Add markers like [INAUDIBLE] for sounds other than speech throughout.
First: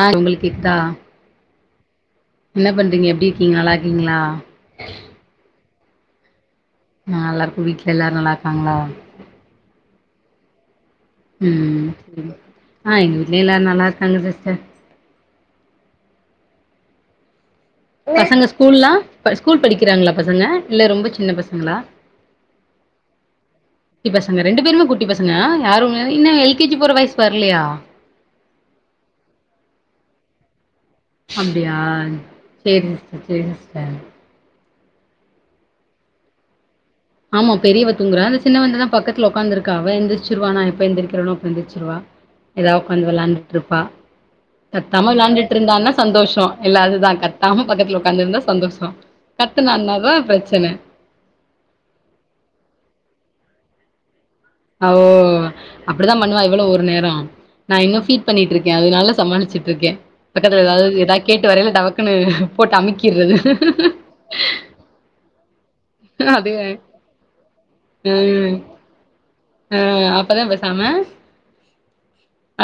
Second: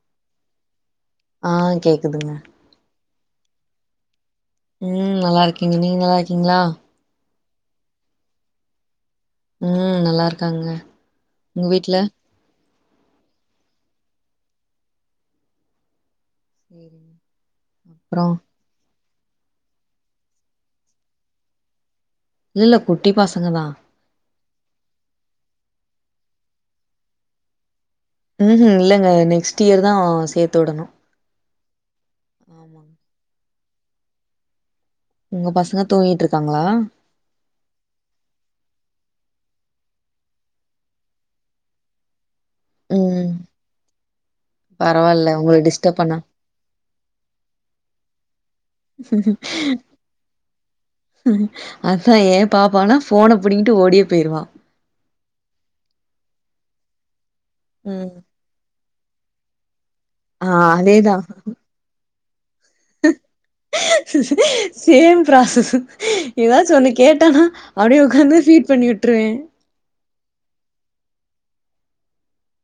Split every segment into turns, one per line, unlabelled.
ஆ உங்களுக்கு இத்தா
ஆ கேக்குதுங்க
என்ன பண்ணுறீங்க எப்டி இருக்கீங்க நல்லா இருக்கீங்களா
ம் நல்லா இருக்கீங்க நீங்க நல்லா இருக்கீங்களா
நா நல்லா இருக்க வீட்ல எல்லாரு நல்லா இருக்காங்களா
ம் நல்லா இருக்காங்க உங்க
ம்
வீட்ல
ஆ எங்க வீட்லையு எல்லாரு நல்லா இருக்காங்க சிஸ்டர்
ம்
பசங்க ஸ்கூல்லெல்லா ஸ்கூல் படிக்கிறாங்களா பசங்க இல்ல ரொம்ப சின்ன பசங்களா
இல்ல இல்ல குட்டி பசங்க தா
ட்டி பசங்க ரெண்டு பேருமே குட்டி பசங்க அ யாரு இன்னு எல்கேஜி போற வயசு வரலையா
ம்ஹூம் இல்லங்க நெக்ஸ்ட் இயர் தா சேத்து வுடணு
அப்டியா சேரி சிஸ்டர் சேரி சிஸ்டர்
உங்க பசங்க தூங்கிட்டு இருக்காங்ளா
ஆமா பெரியவ தூங்கற சின்னவ இந்தத பக்கத்துல உக்காந்து இருக்கா அவ எந்திரச்சிருவ நா எப்ப எந்திரிக்கிறோனோ அப்பவே எந்திரிச்சிருவா ஏதாவது உட்காந்து
ம்
விளாண்டுட்டு இருப்பா கத்தாம
பரவால்ல
விளாண்டுட்டு
உங்கள
இருந்தான்னா
டிஸ்டர்ப் பண்ணா
சந்தோஷோ இல்லதுதா கத்தாம பக்கத்துல உட்காந்துருந்தா சந்தோஷோ கத்துனனாதா பிரச்சன
அதா ஏன் பாப்பானா ஃபோன புடிங்கிட்டு ஓடியே போயிடுவா
ஓ அப்படிதா பண்ணுவா இவளு ஒரு நேரோ நா இன்னு
ம்
ஃபீட் பண்ணிட்டு இருக்கே அதுனால சமாளிச்சு இருக்கே
ஆ
பக்கத்துல ஏதாவது
அதேதா
ஏதா கேட்டு வரேள டமக் குனு போட்டு அமிக்கிறது
சேம் ப்ராசஸ் ஏதாச்சு ஒன்னு
அ
கேட்டனா அப்படியே உட்காந்து ஃபீட் பண்ணி விட்டுருவே
ம் அப்பதா பேசாம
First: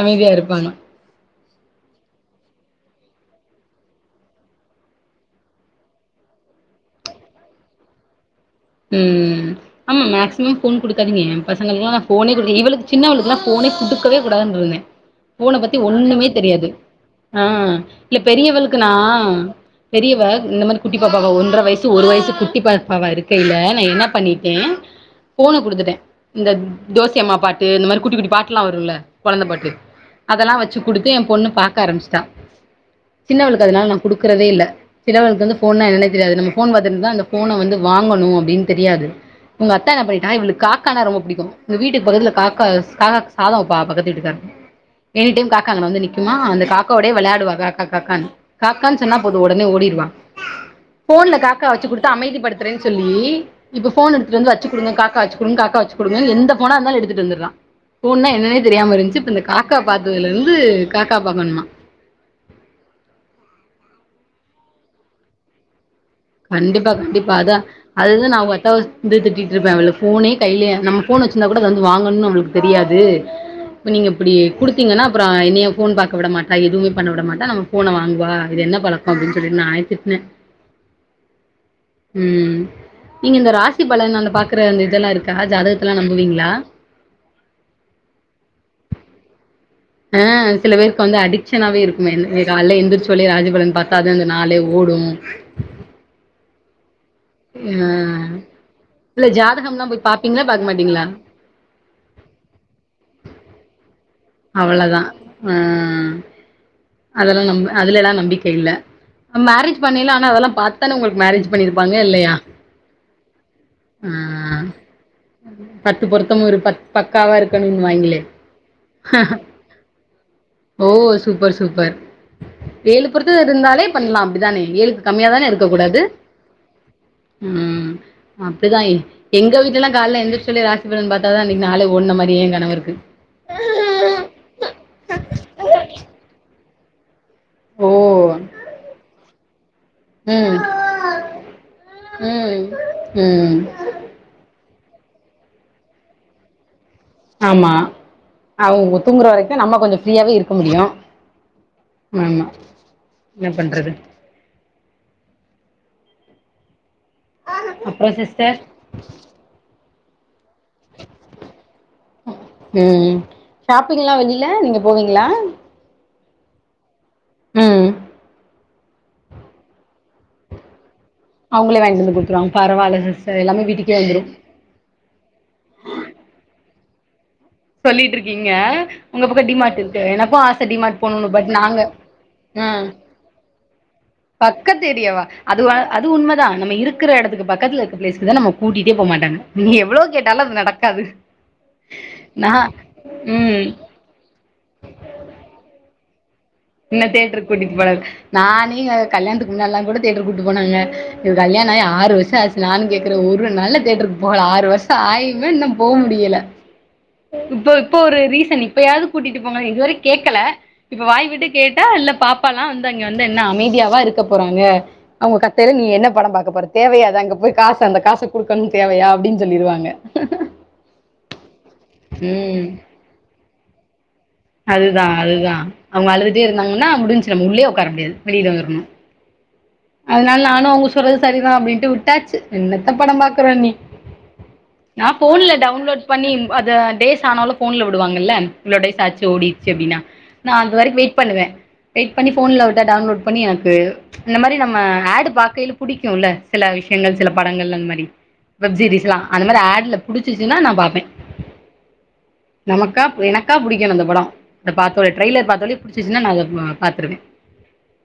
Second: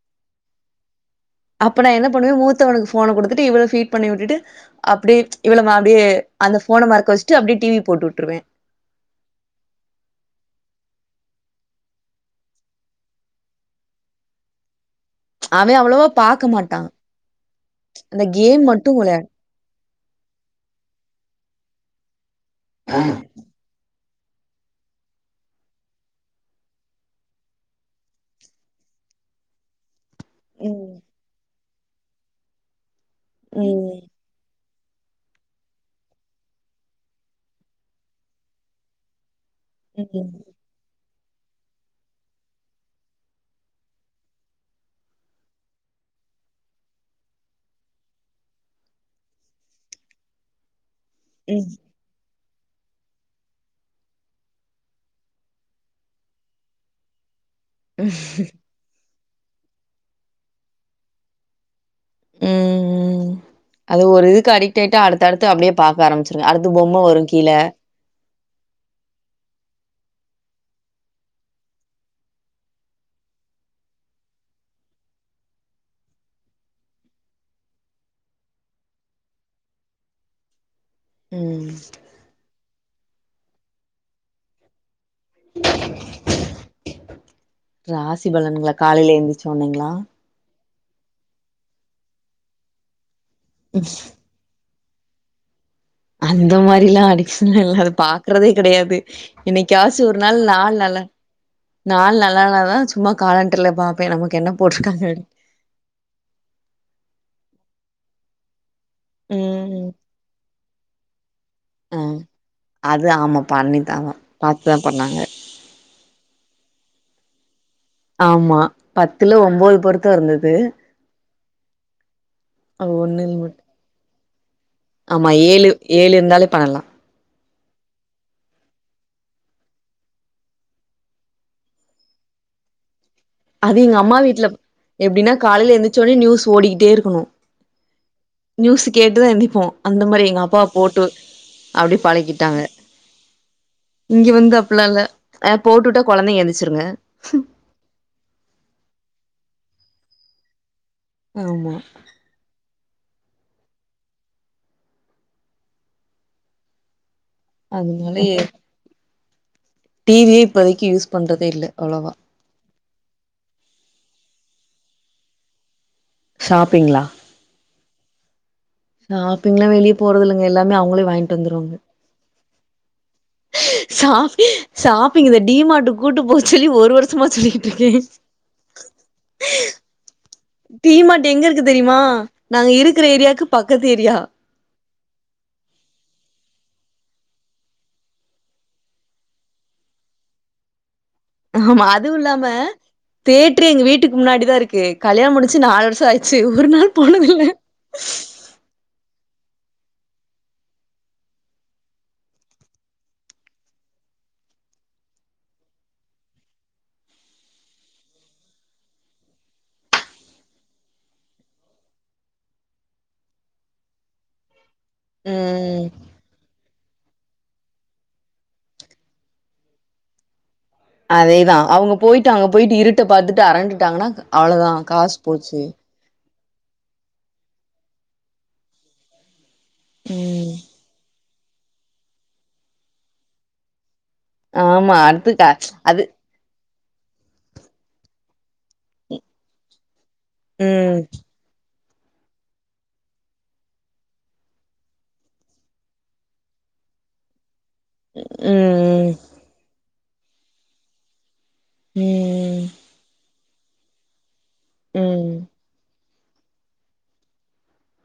அமைதியா இருப்பாங்க
அப்ப ந என்ன பண்ணுவே மூத்தவனுக்கு ஃபோன குடுத்துட்டு இவளுக்கு பீட் பண்ணி விட்டு அப்டியே இவளமா அப்படியே அந்த ஃபோன மறக்க வச்சுட்டு அப்டியே டிவி போட்டு விட்டுருவே
ம் ஆமா மேக்சிமம் போன் குடுக்காதீங்க என் பசங்களல்லா போனே குடுக்கல இவளுக்கு சின்னவளுக்கெல்லா போனே குடுக்கவே கூடாதுனிருந்தே போன பத்தி
அவன் அவ்வளவா
ஒண்ணுமே
பாக்க
தெரியாது
மாட்டான்.
ஆ இல்ல
அந்த கேம்
பெரியவளுக்கு நா
மட்டும் விளையாடு
பெரியவ இந்த மாரி குட்டி பாப்பாவா ஒன்ற வயசு ஒரு வயசு குட்டி பாப்பாவா இருக் நா என்ன பண்ணிட்டே போன குடுத்துட்டே இந்த தோசை அம்மா பாட்டு இந்த மாரி குட்டி குட்டி பாட்டு எல்லா வரும்ல கொழந்த பாட்டு அதல்லா வச்சு
ம்.
குடுத்து என் பொண்ணு பாக்க ஆரம்பிச்சுட்டா சின்னவளுக்கு அதனால நா
ம்.
குடுக்குறதே இல்ல சின்னவளுக்கு வந்து போன்னா என்னென்னே தெரியாது நம்ம போன் பாத்துடு இருந்தா அந்த போன வந்து வாங்கணு அப்படின் தெரியாது உங்க அத்தா என்ன
ம்.
பண்ணிட்டா இவளுக்கு கா க்கானா ரொம்ப புடிக்கு இந்த வீட்டுக்கு பக்கத்துல காக்கா காக்கா சாதம் வப்பா பக்கத்து வீட்டுக்காரு எனி டைம் காக்கா அங்க வந்து நிக்குமா அந்த காக்கோடே விளையாடுவா காக்கா காக்கான்னு காக்கான்னு சொன்னா போது உடனே ஓடிடுவா போன்ல காக்கா
ம்.
வச்சு குடுத்து அமைதிப்படுத்த தரேன் சொல்லி இப்ப போன் எடுத்துட்டு வந்து வச்சு குடுங்க காக்கா வச்சு குடுங்க காக்கா வச்சு குடுங்க எந்த போனா இருந்தாலு எடுத்துட்டு வந்துடுறா போன்னா என்னன்னே தெரியாம இருந்துச்சு இப்ப இந்த காக்கா பாத்ததுல இருந்து காக்கா பாக்கணுமா
ம் ம் அது ஒரு இதுக்கு அடிக்ட் ஆயிட்டா அடுத்தடுத்து அப்படியே பாக்க ஆரம்பிச்சு அடுத்து பொம்ம வரு கீழ
அதுதா நா அவுங்க அத்தாவ வந்து திட்டிட்டு இருப்பே போனே கையில நம் போன் வச்சுந்தா கூட அத வந்து வாங்கனு நம்ளுக் தெரியாது இப்ப நீங்க இப்படி குடுத்தீங்கன்னா அப்புற என்னைய போன் பாக்க விட மாட்டா எதுமே பண்ண விட மாட்டா நம்ம போன வாங்குவா இது என்ன பழக்கம் அப்படின்னு சொல்லிட்டு நானே திட்ன
ம்
ம் நீங்க இந்த ராசி பலன் நாங்க பாக்குற அந்த இதெல்லா இருக்கா ஜாதகத்தெலா நம்புவீங்களா
ராசிபலனுங்கள காலைல எழுந்திச்சோனேங்ளா
ஆ சில பேருக்கு வந்து அடிக்ஸனாவவே இருக்குமே கால்லே எந்திரிச்சோலே ராசி பலன் பாத்தா அது நாளே ஓடு
அந்த மாரிலா அடிக் இல்ல இல்ல
ஆ
அது பாக்குறதே கெடையாது
இல்ல ஜாதகம்லா
என்னைக்கயாச்சு
போய்
ஒரு நாள்
பாப்பீங்களா பாக்க
நாள் நல்லா
மாட்டீங்களா
நாள் நல்லால்னாதா சும்மா காலெண்டர்ல பாப்பேன் நமக்கு என்ன
அவ்வளதா
போட்ருக்காங்க அப்டின்.
ம் அதெல்லா நம்ப அதுல எல்லா நம்பிக்கை இல்ல மேரேஜ்
ம்
பண்ணில ஆனா அதெல்லா பார்த்தான உங்களுக்கு மேரேஜ் பண்ணிருப்பாங்க
ஆ
இல்லையா
அது ஆமா பண்ணித்தாவ
ம்
பாத்துதா பண்ணாங்க
பத்து பொருத்தமு இரு பத் பக்காவா இருக்கணுன் வாய்ங்க
ஆமா பத்துல ஒம்போது பொருத்த இருந்தது
ஓ சூப்பர் சூப்பர்
அது
ஏழு
ஒண்ணுல
பொருத்து
மட்டு
இருந்தாலே பண்லா அப்டிதானே ஏழுப்
ஆமா
கம்மியாதானே இருக்க
ஏழு
கூடாது
ஏழு இருந்தாலே பண்ணலா
ம் அப்டிதா இன் எங்க வீட்லலா கால்ல எந்திர்ச்சொல்லே ராசிபலன் பத்தாதான் அன்னைக்கு நாளே ஓட்ன மாரி ஏன் கணவருக்கு
அது எங்க அம்மா வீட்லப் எப்டினா காலைல எந்திச்சோனே நியூஸ் ஓடிகிட்டேருக்கணு
ஓ
நியூஸ் கேட்டுதா எந்திப்போ அந்த மாரி
ம்
எங்கப்பா போட்டு அப்டி பழக்கிட்டாங்க
ம் ம்
இங்க வந்து அப்பல்லா இல்ல அ போட்டுட்டா கொழந்தைங்க எந்திச்சிருங்க
ம்மா அவுங்க தூங்கற வரைக்கு நம்ம கொஞ்ச ஃப்ரீயாவே இருக்க முடியு
ஆமா
ஆமா என்ன பண்றது அப்ற
அதனால
சிஸ்டர்
டிவிய இப்பதைக்கு யூஸ் பண்றதே இல்ல அவ்ளவா
ம் ஷாப்பிங்லா வெளில நீங்க போவீங்ளா
ஷாப்பிங்ளா
ம்
ஷாப்பிங்ளா வெளியப் போறதில்லங்க எல்லாமே அவுங்களே வாய்ங்
அவுங்களே வாய்ன்ட்டு வந்து குடுத்துருவாங்க பரவால சிஸ்டர் எல்லாமே வீட்டுக்கே வந்துரும்
ஷாப் ஷாப்பிங் இந்த டி மார்ட்டுக் கூட்டு போ சொல்லி ஒரு வருஷமா சொல்லிகிட்
சொல்லிட்ருக்கீங்க உங்க பக்க டி மார்ட் இருக்கு எனக்கு ஆச்
டீ மார்ட்டு எங்க இருக்கு தெரியுமா நாங்க
ம்
இருக்கிற ஏரியாவுக்கு பக்கத்து ஏரியா
பக்கத்து ஏரியாவா அதுவா அது உண்மதா நம்ம இருக்கிற எடத்துக்கு பக்கத்ல இருக்க பிளேஸ்க்குதா நம்ம கூட்டிட்டே போ மாட்டாங்க நீ எவ்ளோ கேட்டாலு அது நடக்காது
ஆமா அதுவு இல்லாம
நா ம்
தேட்ரே எங்க வீட்டுக்கு முன்னாடிதா இருக்கு கல்யாணம் முடிச்சு நாலு வருஷம் ஆய் ச்சு ஒரு நாள்
என்ன
போனதில
தேட்டருக்கு கூட்டிட்டு போனாங்க நானே இங்க கல்யாண்த்துக்கு முன்னால்லாங் கூட தேட்ரு கூட்டு போனாங்க இவ கல்யாண ஆயி ஆறு வர்ஷ ஆச் நானுங் கேக்றே ஒரு நல்ல தேட்ருக்கு போகல ஆறு வர்ஷ ஆயுமே இன்னும் போ முடியல இப்போ இப்ப ஒரு ரீசன் இப்பயாது கூட்டிட்டு போங்க இதுவரைக் கேக்கல இப்ப வாய்விட்டு கேட்டா இல்லப் பாப்பாலா வந்து அங்க வந்து என்ன அமைதியாவா இருக்கப் போறாங்க அவுங்க கத்தையில
ம்
நீ என்னப் படம் பாக்க போற தேவையா அது அங்கப் போய் காச அந்தக் காச குடுக்கணும் தேவையா அப்டின் சொல்லிருவாங்க
அதேதா அவுங்க போய்ட்டு அங்க
ம்
போய்ட்டு இருட்ட பாத்துட்டு அறண்டுட்டாங்கனா அவ்ளோதா காசு போச்சு
அவுங்க அழுதுட்டே இருந்தாங்கன்னா முடிஞ்சு நம்ம உள்ளியே ஒக்கார முடியாது வெளில வர்ணு அதனால்
ம்
நானு அவுங்க சொல்றது சரிதா அப்டின்ட்டு விட்டாச்சு என்னத்தப் படம் பாக்குறோ நீ
ஆமா
நா
அடுத்து க
ஃபோன்ல டவுன்லோட்
அது
பண்ணிம் அத டேஸ் சானோலோ ஃபோன்ல விடுவாங்கல்ல இவ்ளோ டேஸ் ஆச்சு ஓடிச்சி அப்டினா நா அது வரைக்
ம்
வெயிட் பண்ணுவே வெயிட் பண்ணி ஃபோன்ல வுட்ட டவுன்லோட் பண்ணி எனக்கு இந்த மாரி நம்ம ஆடுப் பாக்கெயிலப் புடிக்குல்ல சில விஷ்யங்கள் சிலப் படங்கள் அந்த மாரி வெப்
ம்
சீரிஸ்லா அந்த மாரி ஆட்ல புடிச்சிச்சினா நா பாப்பே
ம் ம்
நமக்காப் எனக்காப் புடிக்கனு அந்த படோ அதப் பாத்தோட
ம்
ட்ரைலர் பாத்தோலே புடிச் ச்சிச்சினா நா அதப் பா பாத்ருவே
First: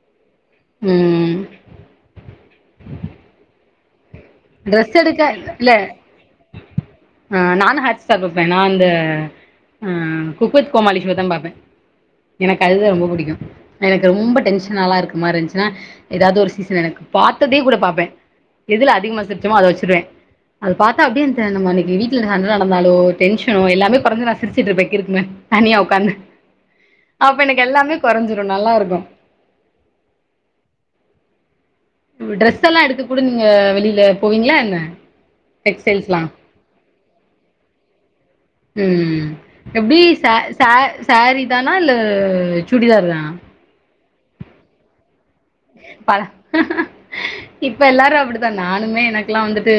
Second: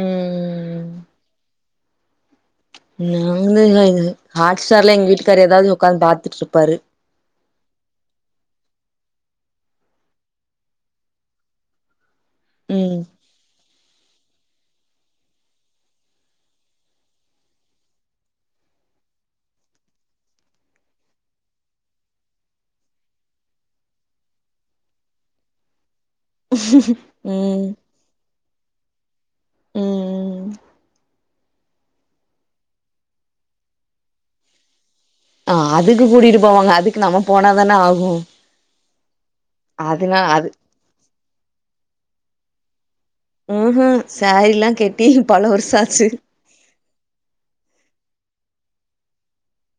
ம்
ம்
நாங்க இங்க எங்க ஹாட்ஸ்டார்ல
ட்ரெஸ்
எங்க
எடுக்க
வீட்டுக்காரு எதாவது
இல்ல
ஒக்காந்து பாத்துட்ருப்பாரு
ஆ நானு ஹாட்ஸ்டார் பாப்பே நா இந்த ஆ குக்வித் கோமாலி ஷோதா பாப்பே எனக்கு அதுதா
ம்
ரொம்ப புடிக்கு எனக்கு ரொம்ப டென்ஷனாலா இருக்கு மாரி இருந்துச்சுன்னா ஏதாவது ஒரு சீசன் எனக்கு பாத்ததே கூட பாப்பே எதுல அதிகமா சிரிச்சமோ அத வச்சுருவே அது பாத்தா அப்படியே நம்ம அன்னைக்கு வீட்ல சண்ட நடந்தாளோ டென்ஷனோ எல்லாமே கொறஞ்சு நா சிரிச்சுட்ருப்பே கிறுக்கு மாரி தனியா உக்காந்து அப்ப எனக்கு
ம்
எல்லாமே கொறஞ்சிரு நல்லாருக்கு
ம்
ட்ரெஸ்செல்லா எடுத்து கூட நீங்க வெளியில போவீங்களா என்ன
ஆ அதுக்கு
டெக்ஸ்டைல்ஸ்லா
கூட்டிகிட்டு போவாங்க அதுக்கு நம்ம போனா தான ஆகு
ம் எப்டி
அதுனா
ச
அது
ச சாரீ தானா இல்ல சுடிதார் தானா
ம் சாரிலா கெட்டி பல வருஷ ஆச்சு
பல இப்ப எல்லாரு அப்டித்தா நானுமே எனக்கெல்லா வந்துட்டு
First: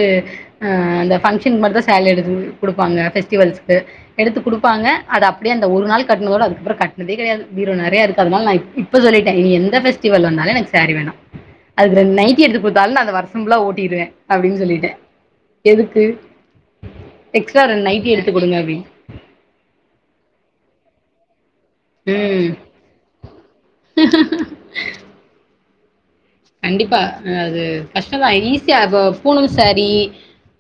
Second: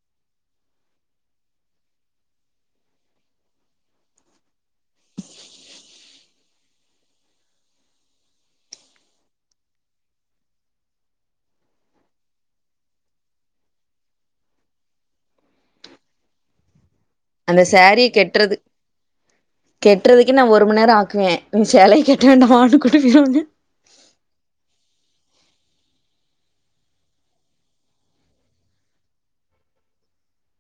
ஆ அந்த ஃபங்க்ஷன் மட்டுந்தா சேல எடுத்து வந் குடுப்பாங்க ஃபெஸ்டிவல்ஸ்க்கு எடுத்து குடுப்பாங்க அது அப்டியே அந்த ஒர் நாள் கட்டினதோட அதுக்கப்றோ கட்டினதே கெடையாது பீரோ நறைய இருக்கு அதனால நா இப் ப சொல்லிட்டே இனி எந்த ஃபெஸ்டிவல் வந்தாலு எனக் சாரி வேணா அதுக்கு ரெண்டு நைட்டி எடுத்து குடுத்தாலு நா அத வருஷம்புள்ளா ஓட்டிற்வே அப்டின் சொல்லிட்டே எதுக்கு எக்ஸ்ட்ரா ரெண் நைட்டி எடுத்து குடுங்க அப்டின்
கெட்டுறதுக்கே நா ஒரு மண் நேர ஆக்குவே நீ சேலயே கெட்ட வேண்டா
ம்
மானு குடு [UNINTELLIGIBLE]
கண்டிப்பா அது கஷ்டந் தா ஈஸியா கோ பூண சாரி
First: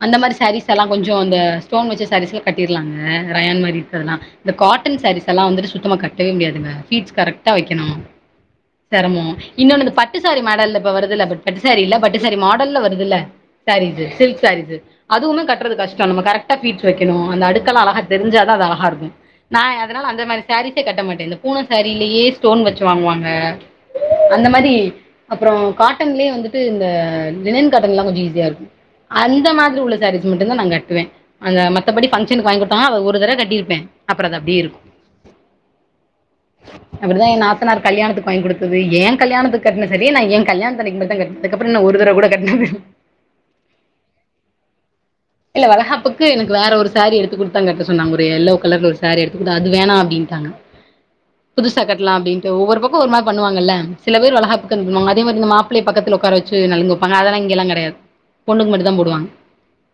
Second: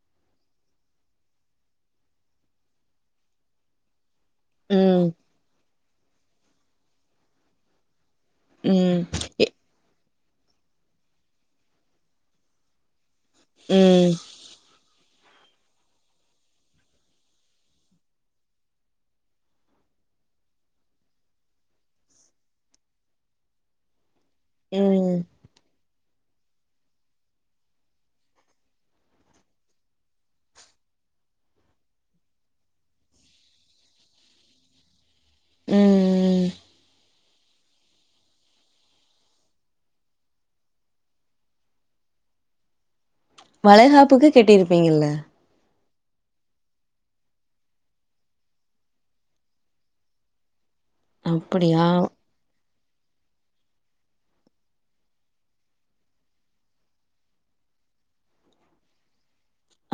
அந்த மாரி சாரீஸ்ஸெல்லா கொஞ்சோ இந்த ஸ்டோன் வச்ச சாரீஸ்ல்லா கட்டிர்லாங்க ரயான் மேரி இர்கரெல்லா இந்த காட்டன்
ம்
சாரீஸ்ஸெல்லா வந்துட்டு சுத்தமா கட்டவே முடியாதுங்க ஃபீட்ஸ் கரெக்டா வெக்கணு
ம்
செரமோ
எ
இன்னொன்னு அந்த பட்டுசாரீ மேட் டல்ல இப்ப வருதுல்ல பட்டுசாரீ இல்ல படுசாரீ மாடல்ல வருதுல்ல சாரீஸு
ம்
சில் கு சாரீஸு அதுவ்மே கட்றது கஷ்டோ நம்ம கரெக்டா பீட்ஸ் வெக்கணு அந்த அடுக்கெல்லா அழகா தெரிஞ்சாதா அது அழகா இருக்கு நா அதனால அந்த மாரி சாரீஸே கட்ட மாட்டே இந்த பூன சாரீலேயே ஸ்டோன் வச்சி வாங்குவாங்க அந்த மாரி
ம்
அப்றோ காட்டன்லயே வந்துட்டு இந்த லினன் காட்டன்ல்லா கொஞ்சோ ஈஸியா இருக்கு அந்த மாதிரி உள்ள சாரீஸ் மட்டுந்தா நா கட்டுவே அத மத்தபடி ஃபங்க்ஷனுக்கு வாங்கி குட்டாங்கன அத ஒரு தரவ கட்டியிருப்பே அப்பற அது அப்டியே இருக்கு
ம்
அப்டிதா ஏ நாத்தனாரு கல்யாணத்துக்கு வாங்கி குடுத்தது ஏ கல்யாணத்துக்கு கட்ன சாரீயே நா ஏ கல்யாணத்தண்ணிக்கு மட்தா கட் அதுக்கப்பற நா ஒரு தரவ கூட கட்னதில்
வளெகாப்புக்கு கெட்டியிருப்பீங்கல்ல
இல்ல வளகாப்புக்கு எனக்கு வேற ஒரு சேரீ எடுத்து குடுத்தா கட்ட சொன்னாங்க ஒரு எல்லோ கலர்ல ஒரு சேரீ எடுத் குடுத் அது வேணா அப்டின்ட்டாங்க புதுசா
அப்படியா
கட்லா அப்டின் ஒவ்வொரு பக்கோ ஒருவ்வொரு மார் பண்ணுவாங்கல்ல சில பேர் வளகாப்க் என்ன பண்ணுவாங் அதே மார் இந்த மாப்ளே பக்கத்துல ஒக்காரவச் சி‌ நலங்கு வப்பாங்க அதெல்லா இங்கெல்லா கெடையாது பொண்ணு மட்டுந் தா போடுவாங்க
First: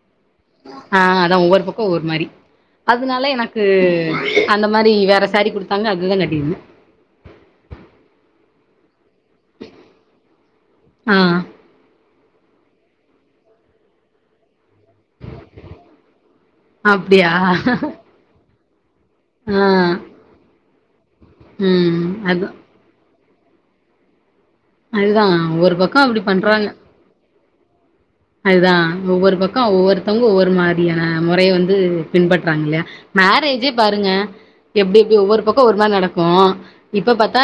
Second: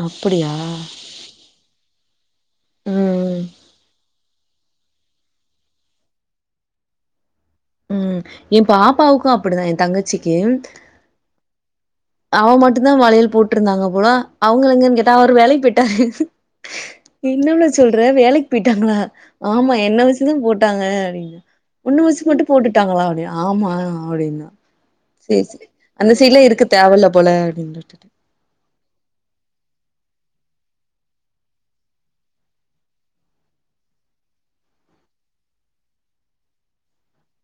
அப்படியா
ஆ அதா ஒவ்வொர் பக்கோ ஒவ்வொர் மாரி அதுனால
ம்
எனக்கு அந்த மாரி வேற சாரீ குடுத்தாங்க அதுதா கட்டிருந்த
ம் ஏ பாப்பாவுக்கு அப்படிதா ஏ தங்கச்சிக்கு
ஆ
அவ மட்டுந்தா வளையல் போட்ருந்தாங்க போல அவுங்கள எங்கன்னு கே தா அவரு வேலக் போயிட்டாரு
அப்டியா
என்ன புள்ள சொல்ற வேலக் பெய்ட்டாங்களா
ஆ
ஆமா என்ன வசுதா போட்டாங்க
ம்
உன்னு வச்சு மட்டு
அதா
போட்டு விட்டாங்களா அப்டி ஆமா அப்படின்ன
அதுதா ஒரு பக்க அப்டி பண்றாங்க
அவல்ல போல ந்துட்டு
அதுதா ஒவ்வொர் பக்கோ ஒவ்வொர்த்தங் ஒவ்வொர் மாரியான மொறய வந்து பின்பற்றாங்கல்லயா மேரேஜ்ஜே பாருங்க எப்டி எப்டி ஒவ்வொர் பக்கோ ஒரு மார் நடக்கோ இப்ப பாத்தா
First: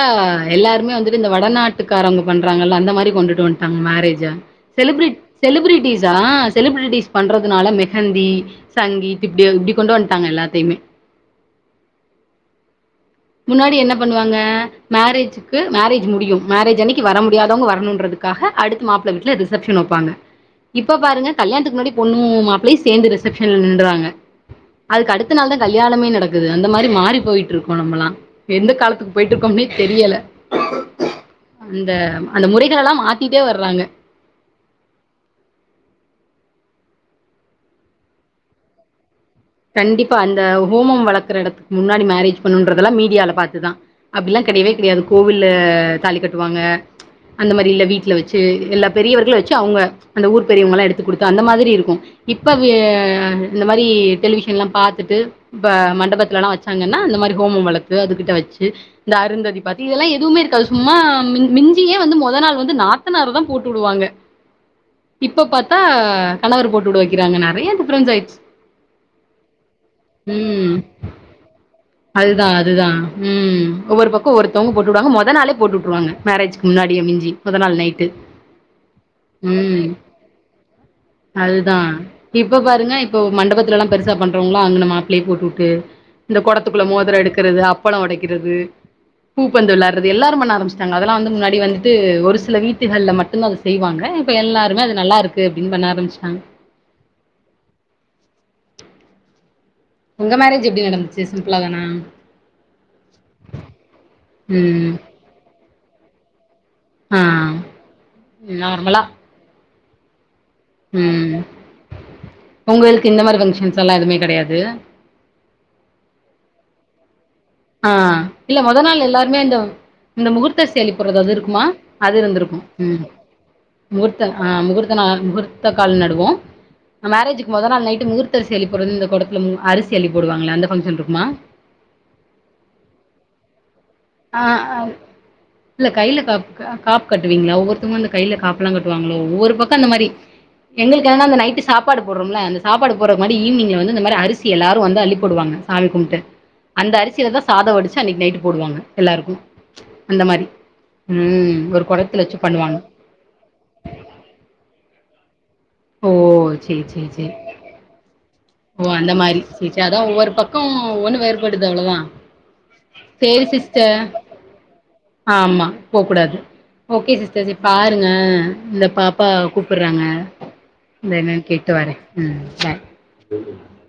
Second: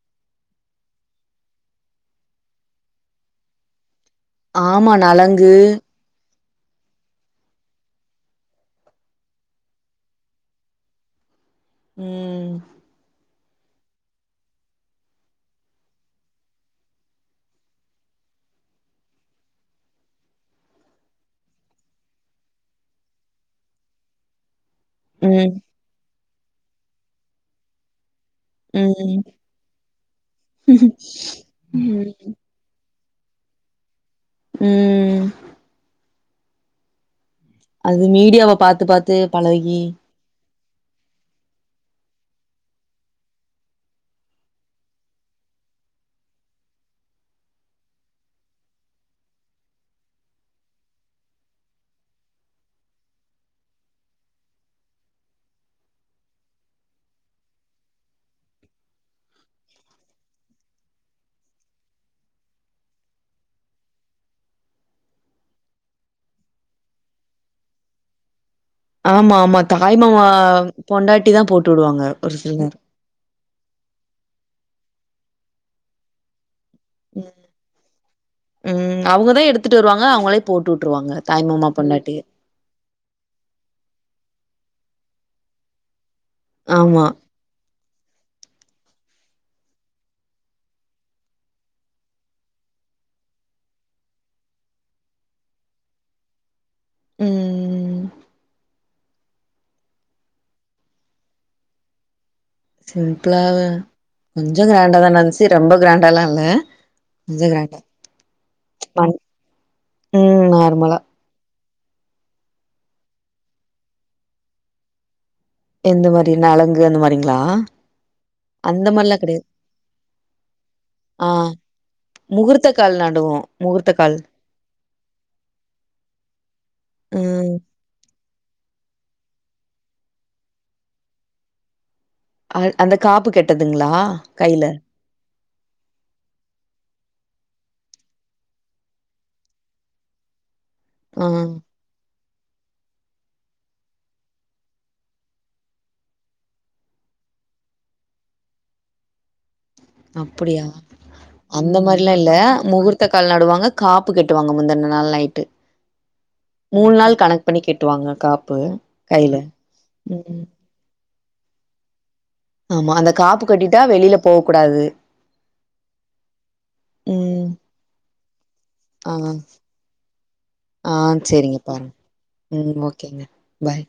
எல்லாருமே வந்துட்டு இந்த வடநாட்டுக்காரங்க பண்றாங்கல்ல அந்த மாரி கொண்டுட்டு வன்ட்டாங்க மேரேஜ
ஆமா நலங்கு
ந்தீஸ்ஸா செலிபிரிட்டிஸ் பண்றதுனால மெஹந்தி சங்கீத் இப்டி இப்டி கொண்டு வன்ட்டாங்க எல்லாத்தியுமே
ம் ம்
முன்னாடி என்ன பண்ணுவாங்க மேரேஜுக்கு மேரேஜ் முடியும் மேரேஜ் அன்னக்கி வர முடியாதவங்க வரணுன்றதுக் காஹ அடுத்து மாப்புள வீட்ல ரிசெப்ஷன் வப்பாங்க இப்போ பாருங்க கல்யாணத்துக்கு முன்னாடியே பொண்ணு மாப்ளயு சேந்து ரிசெப்ஷன்ல நின்றாங்க அதுக்கு அடுத்த நாள்
ம்
தா கல்யாணமே நடக்குது அந்த மாரி மாறி போயிட்ருக்கோ நம்பல்லா எந்த காலத்துக்கு
ம்
போயிட்ருக்கோம்னே தெரியல அந்த
ம்
அந்த முறைகலெல்லா மாத் திட்டே வர்றாங்க
ம் ம் அது மீடியாவ பாத்து பாத்து பலகி
இப்ப அந்த ஹோமம் வளக்ற எடத்துக் முன்னாடி மேரேஜ் பண்ணுண்றதெல்லாம் மீடியால பாத்துதா அப்டிலா கெடயவே கெடயாது கோவில்ல தாலி கட்டுவாங்க அந்த மாரி இல்ல வீட்ல வச்சி எல்லா பெரியவர்களு வச்சி அவுங்க அந்த ஊர் பெரியவங்கல்லா எடுத்து குடுத்தா அந்த மாதிரி இருக்கு இப்ப வே இந்த மாரி டெலிவிஷன்லா பாத்துட்டு இப்ப மண்டபத்துலலா வச்சாங்கன்னா அந்த மாரி ஹோமம் வளத்து அதுக்கிட்ட வச்சு இந்த அருந்ததி பத்தி இதெல்லா எதுவுமே இருக்காது சும்மா மின் மின்ஞ்சியே வந்து மொத நாள் வந்து நாத்தனார் தா போட்டு உடுவாங்க இப்ப பாத்தா கணவரு போட்டு உட வெக்கிறாங்க நெறைய டிஃப்பரென்ஸ் ஆயிச்சு
ஆமா ஆமா தாய் மாமா
ம்
பொண்டாட்டி தா போட்டு உடுவாங்க ஒரு
அதுதா
சிலர்
அதுதா ம் ஒவ்வொரு பக்கோ ஒர்த்தோவ்ங்க போட்டு உடுவாங்க மொத நாளே போட்டு உட்ருவாங்க மேரேஜ்கு முன்னாடியே மிஞ்சி மொத நாள் நைட்டு
ம் அவுங்கதா எடுத்துட்டு
ம்
வருவாங்க அவுங்களே போட்டு உட்டுருவாங்க தாய்மாமா
அதுதா
பொண்டாட்டி
இப்ப பாருங்க இப்ப மண்டபத்துல லா பெருசா பண்றவங்களா அங்கன மாப்ளே போட்டு உட்டு இந்த கொடத்துக்குள்ள
ஆமா
மோதர எடு க்கிறது அப்பளோ ஒடைக்கிறது பூப்பந்து வெளாடுறது எல்லாரு பண்ண ஆரம்பச்சிடாங்க அதெல்லா வந்த முன்னாடி வந்துட்டு ஒரு சில வீட்டுகள்ல மட்டுதா செய்வாங்க இப்ப எல்லாருமே அது நல்லா இருக்கு அப்பிடினு பண்ண ஆரம்பச்சிட்டாங்க
ம் ம் ம் ம்
உங்க மேரேஜ் எப்டி நடந்துச்சு சிம்பிளா தானா
சிம்பிளா வா கொஞ்சோ
ம்
கிராண்டாதா நடந்துச்சு ரொம்ப கிராண்டல்லா இல்ல
ஆ
கொஞ்ச கிராண்டா
நார்மலா
ஆ ம் ஆர்மா
ம் உங்களுக்கு இந்த மாரி ஃபங்ஷன்ஸ் எல்லா எதுமே கெடையாது
எந்த மாரி நலங்கு அந்த மாரிங்களா
ஆ இல்ல மொத
அந்த
நாள்
மாரிலா
எல்லாருமே
கெடையாது
இந்த இந்த முகூர்த்த செயலி போறது அது இருக்குமா அது இருந்துருக்கு
கல்நடுவோ முகூர்த்
முகூர்த்த அ முகூர்த்த நாள் முகூர்த்த கால் நடுவோ மேரேஜுக்கு
ம்
மொத நாள் நைட்டு முகூர் த்த செயலி போறது இந்த கொடத்துல மு அரிசி அள்ளி போடுவாங்களல அந்த ஃபங்ஷன்ருக்குமா
அ அந்த காப்பு கெட்டதுங்களா
ஆ
கைல
அ இல்ல கையில காப் க காப் கட்டுவீங்களா ஒவ்வொருத்தங்க அந்த கையில காப்புலா கட்டுவாங்களோ ஒவ்வொரு பக்கோ அந்த மாறி எங்களுக்கு ஆனா
ஆ
அந்த நைட்டு சாப் ப்பாடு போடுறோம்ல அந்த சாப்பாடு போட்ற மாரி ஈவினிங்ல வந்து இந்த மாரி அரிசி எல்லாரு வந்து அள்ளிப்போடுவாங்க சாமி கும்ட்டு அந்த அரிசியிலதா சாத வடிச்சு அன்னைக்கு நைட்டு போடுவாங்க எல்லாருக்கு
அப்படியா அந்த
ஒரு
மாரில்லா
குடத்துல
இல்ல
வச்சு பண்ணுவாங்க
முகூர்த்த கால் நடுவாங்க காப்பு கெட்டுவாங்க முந்திண நாள் நைட்டு
ஓ சரி
மூணு
சரி
நாள்
சரி
கணக்கு பண்ணி கெட்டுவாங்க காப்
ஓ அந்த மாரி சச்சி அதா ஒவ்வொரு பக்கம் ஒ ஒண்ணு வேறுபடுது அவ்ளவுதா
ஆமா. அந்த காப்பு
சேரி
கட்டிட்டா
சிஸ்டர்
வெளில போகக்கூடாது.
ஆமா போக்கூடாது ஓகே
ம்.
சிஸ்டர்ஸ் பாருங்க இந்த
ஆ,
பாப்பா கூப்புறாங்க
ஆ
இந்த என்னனு
சரிங்க
கேட்டு
பாருங்க.
வரே ம் சா
ஓகேங்க பாய்